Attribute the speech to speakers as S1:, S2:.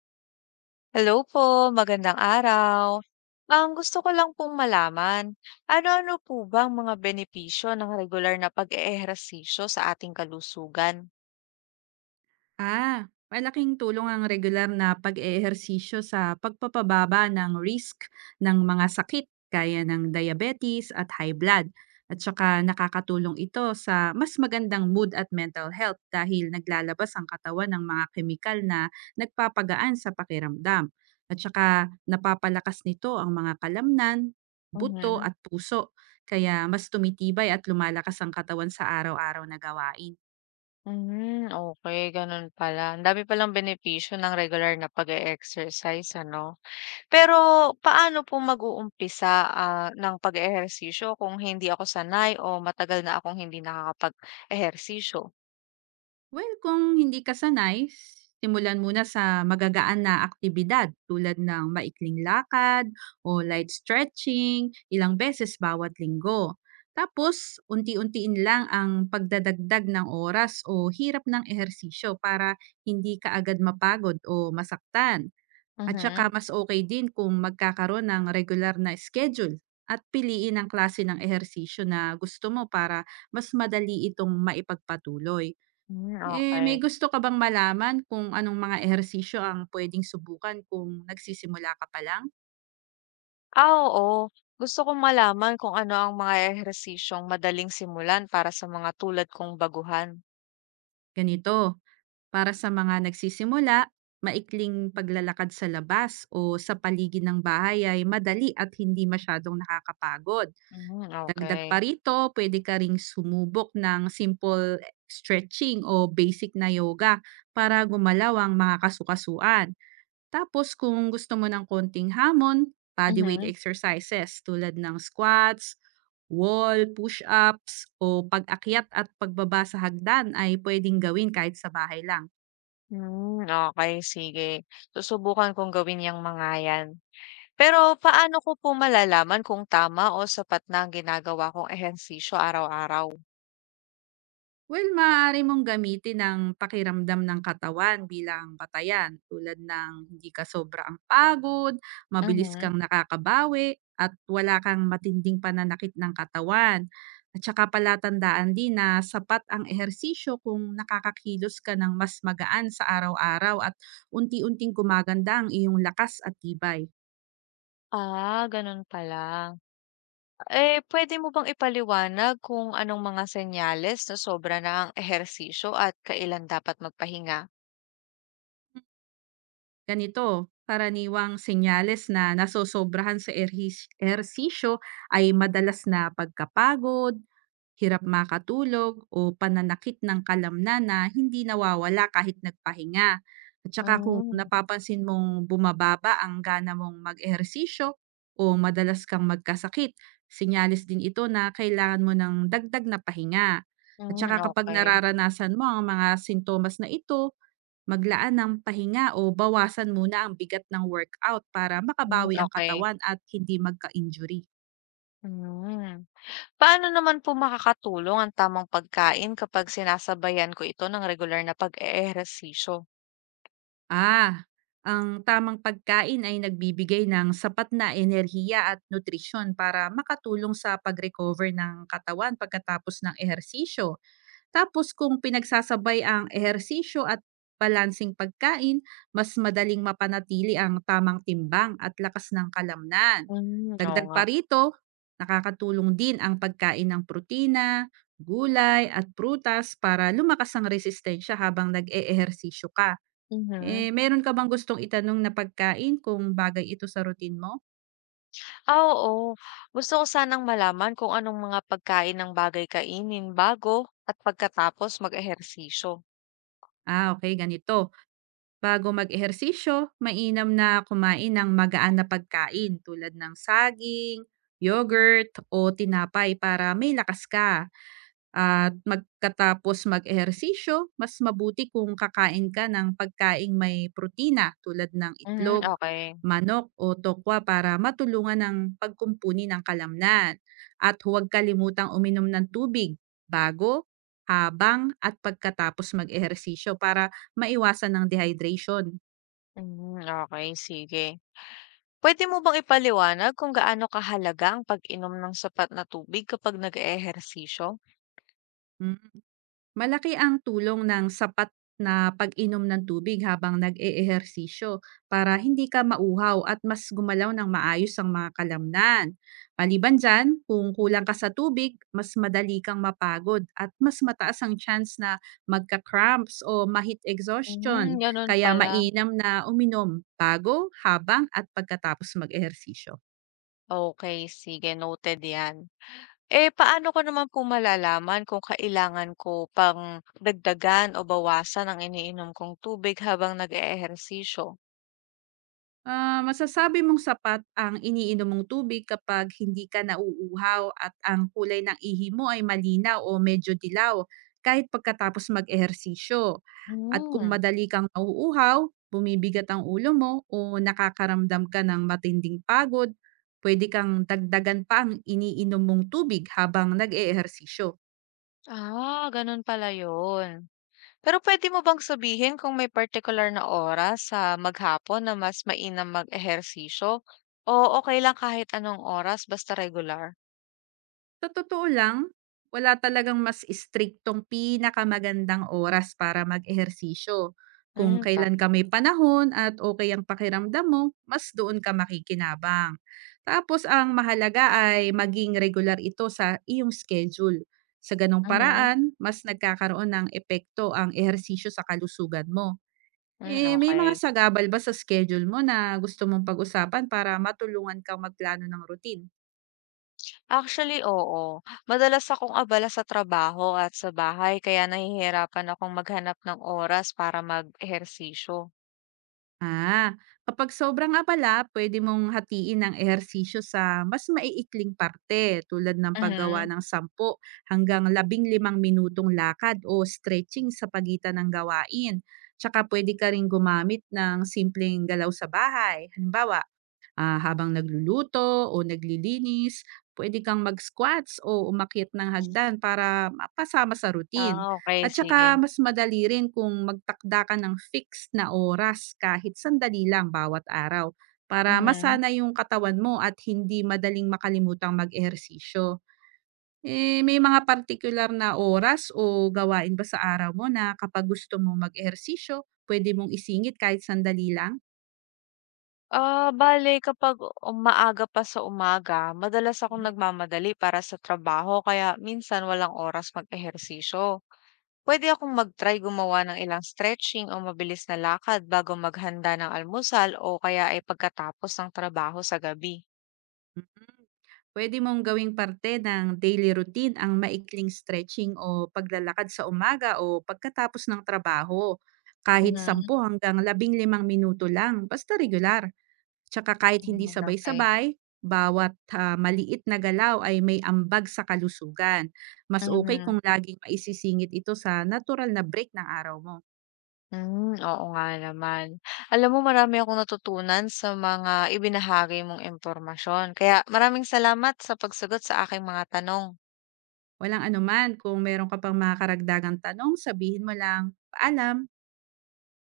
S1: Hello po, magandang araw. Gusto ko lang pong malaman, ano-ano po ba ang mga benepisyo ng regular na pag-eehersisyo sa ating kalusugan?
S2: Malaking tulong ang regular na pag-eehersisyo sa pagpapababa ng risk ng mga sakit kaya ng diabetes at high blood. At saka nakakatulong ito sa mas magandang mood at mental health dahil naglalabas ang katawan ng mga kemikal na nagpapagaan sa pakiramdam. At saka napapalakas nito ang mga kalamnan, buto
S1: Mhm.
S2: at puso. Kaya mas tumitibay at lumalakas ang katawan sa araw-araw na gawain.
S1: Hmm, okay, gano'n pala. Ang dami palang benepisyo ng regular na pag-e-exercise ano. Pero paano po mag-uumpisa, ng pag-eehersisyo kung hindi ako sanay o matagal na akong hindi nakakapag-ehersisyo?
S2: Well, kung hindi ka sanay, simulan muna sa magagaan na aktibidad tulad ng maikling lakad o light stretching ilang beses bawat linggo. Tapos, unti-untiin lang ang pagdadagdag ng oras o hirap ng ehersisyo para hindi ka agad mapagod o masaktan. At
S1: Mhm.
S2: saka mas okay din kung magkakaroon ng regular na schedule at piliin ang klase ng ehersisyo na gusto mo para mas madali itong maipagpatuloy.
S1: Hmm,
S2: Eh, may
S1: okay.
S2: gusto ka bang malaman kung anong mga ehersisyo ang pwedeng subukan kung nagsisimula ka pa lang?
S1: Ah, oo. Gusto kong malaman kung ano ang mga ehersisyong madaling simulan para sa mga tulad kong baguhan.
S2: Ganito, para sa mga nagsisimula, maikling paglalakad sa labas o sa paligid ng bahay ay madali at hindi masyadong nakakapagod.
S1: Mhm,
S2: Dagdag pa
S1: okay.
S2: rito, pwede ka ring sumubok ng simple stretching o basic na yoga para gumalaw ang mga kasukasuan. Tapos kung gusto mo ng konting hamon, bodyweight
S1: Mhm.
S2: exercises tulad ng squats, wall, push-ups, o pag-akyat at pagbaba sa hagdan ay pwedeng gawin kahit sa bahay lang.
S1: Hmm, okey, sige. Susubukan kong gawin yung mga 'yan. Pero paano ko po malalaman kung tama o sapat na ang ginagawa kong ehersisyo araw-araw?
S2: Well, maaari mong gamitin ang pakiramdam ng katawan bilang batayan tulad ng hindi ka sobrang pagod, mabilis
S1: Mhm.
S2: kang nakakabawi, at wala kang matinding pananakit ng katawan. At saka palatandaan din na sapat ang ehersisyo kung nakakakilos ka ng mas magaan sa araw-araw at unti-unting gumaganda ang iyong lakas at tibay.
S1: Ah, gano'n pala. Eh, pwede mo bang ipaliwanag kung anong mga senyales na sobra na ang ehersisyo at kailan dapat magpahinga?
S2: Ganito, karaniwang senyales na nasosobrahan sa ehersisyo ay madalas na pagkapagod, hirap makatulog o pananakit ng kalamnan na hindi nawawala kahit nagpahinga. At saka kung
S1: Hmm.
S2: napapansin mong bumababa ang gana mong mag-ehersisyo o madalas kang magkasakit, sinyalis din ito na kailangan mo ng dagdag na pahinga. At
S1: Hmm,
S2: saka kapag
S1: okey.
S2: nararanasan mo ang mga sintomas na ito, maglaan ng pahinga o bawasan muna ang bigat ng workout para
S1: Hmm,
S2: makabawi ang
S1: okey.
S2: katawan at hindi magka-injury.
S1: Hmm. Paano naman po makakatulong ang tamang pagkain kapag sinasabayan ko ito ng regular na pag-eehersisyo?
S2: Ah, ang tamang pagkain ay nagbibigay ng sapat na enerhiya at nutrisyon para makatulong sa pag-recover ng katawan pagkatapos ng ehersisyo. Tapos kung pinagsasabay ang ehersisyo at balansing pagkain, mas madaling mapanatili ang tamang timbang at lakas ng kalamnan.
S1: Hmm, oo
S2: Dagdag
S1: nga.
S2: pa rito, nakakatulong din ang pagkain ng protina, gulay at prutas para lumakas ang resistensya habang nag-eehersisyo ka. Eh,
S1: Mhm.
S2: meron ka bang gustong itanong na pagkain kung bagay ito sa routine mo?
S1: Ah, oo. Gusto ko sanang malaman kung anong mga pagkain ang bagay kainin bago at pagkatapos mag-ehersisyo.
S2: Ah, okay, ganito. Bago mag-ehersisyo, mainam na kumain ng magaan na pagkain tulad ng saging, yogurt o tinapay para may lakas ka. At magkatapos mag-ehersisyo, mas mabuti kung kakain ka ng pagkaing may protina tulad ng
S1: Mhm,
S2: itlog,
S1: okey.
S2: manok o tokwa para matulungan ng pagkumpuni ng kalamnan. At huwag kalimutang uminom ng tubig bago, habang at pagkatapos mag-ehersisyo para maiwasan ng dehydration.
S1: Hmm, okey, sige. Puwede mo bang ipaliwanag kung gaano kahalaga ang pag-inom ng sapat na tubig kapag nag-eehersisyo?
S2: Hmm, malaki ang tulong ng sapat na pag-inom ng tubig habang nag-eehersisyo para hindi ka mauhaw at mas gumalaw ng maayos ang mga kalamnan. Maliban dyan, kung kulang ka sa tubig, mas madali kang mapagod at mas mataas ang chance na magka-cramps o mahit exhaustion.
S1: Hmm, gano'n
S2: Kaya
S1: pala.
S2: mainam na uminom bago, habang at pagkatapos mag-ehersisyo.
S1: Okay, sige, noted 'yan. Eh, paano ko naman po malalaman kung kailangan ko pang dagdagan o bawasan ang iniinom kong tubig habang nag-eehersisyo?
S2: Masasabi mong sapat ang iniinom mong tubig kapag hindi ka nauuhaw at ang kulay ng ihi mo ay malinaw o medyo dilaw kahit pagkatapos mag-ehersisyo. At kung
S1: Hmm,
S2: madali kang nauuhaw, bumibigat ang ulo mo o nakakaramdam ka ng matinding pagod, pwede kang dagdagan pa ang iniinom mong tubig habang nag-eehersisyo.
S1: ah, gano'n pala 'yun. Pero puwede mo bang sabihin kung may particular na oras sa maghapon na mas mainam mag-ehersisyo o okay lang kahit anong oras basta regular?
S2: Sa totoo lang, wala talagang mas istriktong pinakamagandang oras para mag-ehersisyo. Kung
S1: Hmm,
S2: kailan
S1: tam,
S2: ka may panahon at okay ang pakiramdam mo, mas doon ka makikinabang. Tapos ang mahalaga ay maging regular ito sa iyong schedule. Sa gano'ng
S1: mhm,
S2: paraan, mas nagkakaroon ng epekto ang ehersisyo sa kalusugan mo.
S1: hmm,
S2: Eh, may mga
S1: okey.
S2: sagabal ba sa schedule mo na gusto mong pag-usapan para matulungan kang magplano ng routine?
S1: Actually, oo. Madalas akong abala sa trabaho at sa bahay kaya nahihirapan akong maghanap ng oras para mag-ehersisyo.
S2: Ah, Kapag sobrang abala, pwede mong hatiin ang ehersisyo sa mas maiikling parte tulad ng paggawa
S1: Mhm.
S2: ng 10 hanggang 15 minutong lakad o stretching sa pagitan ng gawain. Tsaka pwede ka rin gumamit ng simpleng galaw sa bahay. Halimbawa, habang nagluluto o naglilinis, pwede kang mag-squats o umakyat ng hagdan para mapasama sa routine.
S1: Ah, okay,
S2: At saka
S1: sige.
S2: mas madali rin kung magtakda ka ng fixed na oras kahit sandali lang bawat araw para
S1: Mhm.
S2: masana yung katawan mo at hindi madaling makalimutang mag-ehersisyo. Eh, may mga particular na oras o gawain ba sa araw mo na kapag gusto mong mag-ehersisyo, pwede mong isingit kahit sandali lang?
S1: Ah, bale kapag maaga pa sa umaga, madalas akong
S2: Mhm.
S1: nagmamadali para sa trabaho kaya minsan walang oras mag-ehersisyo. Pwede akong mag-try gumawa ng ilang stretching o mabilis na lakad bago maghanda ng almusal o kaya ay pagkatapos ng trabaho sa gabi.
S2: Mm. Puwede mong gawing parte ng daily routine ang maikling stretching o paglalakad sa umaga o pagkatapos ng trabaho. Kahit
S1: Mhm,
S2: 10 hanggang 15 minuto lang, basta regular. Tsaka kahit hindi
S1: hmm, okey.
S2: sabay-sabay, bawat maliit na galaw ay may ambag sa kalusugan. Mas okay
S1: Mhm.
S2: kung laging maisisingit ito sa natural na break ng araw mo.
S1: Hmm, oo nga naman. Alam mo, marami akong natutunan sa mga ibinahagi mong impormasyon. Kaya maraming salamat sa pagsagot sa aking mga tanong.
S2: Walang anuman, kung meron ka pang mga karagdagang tanong, sabihin mo lang. Paalam!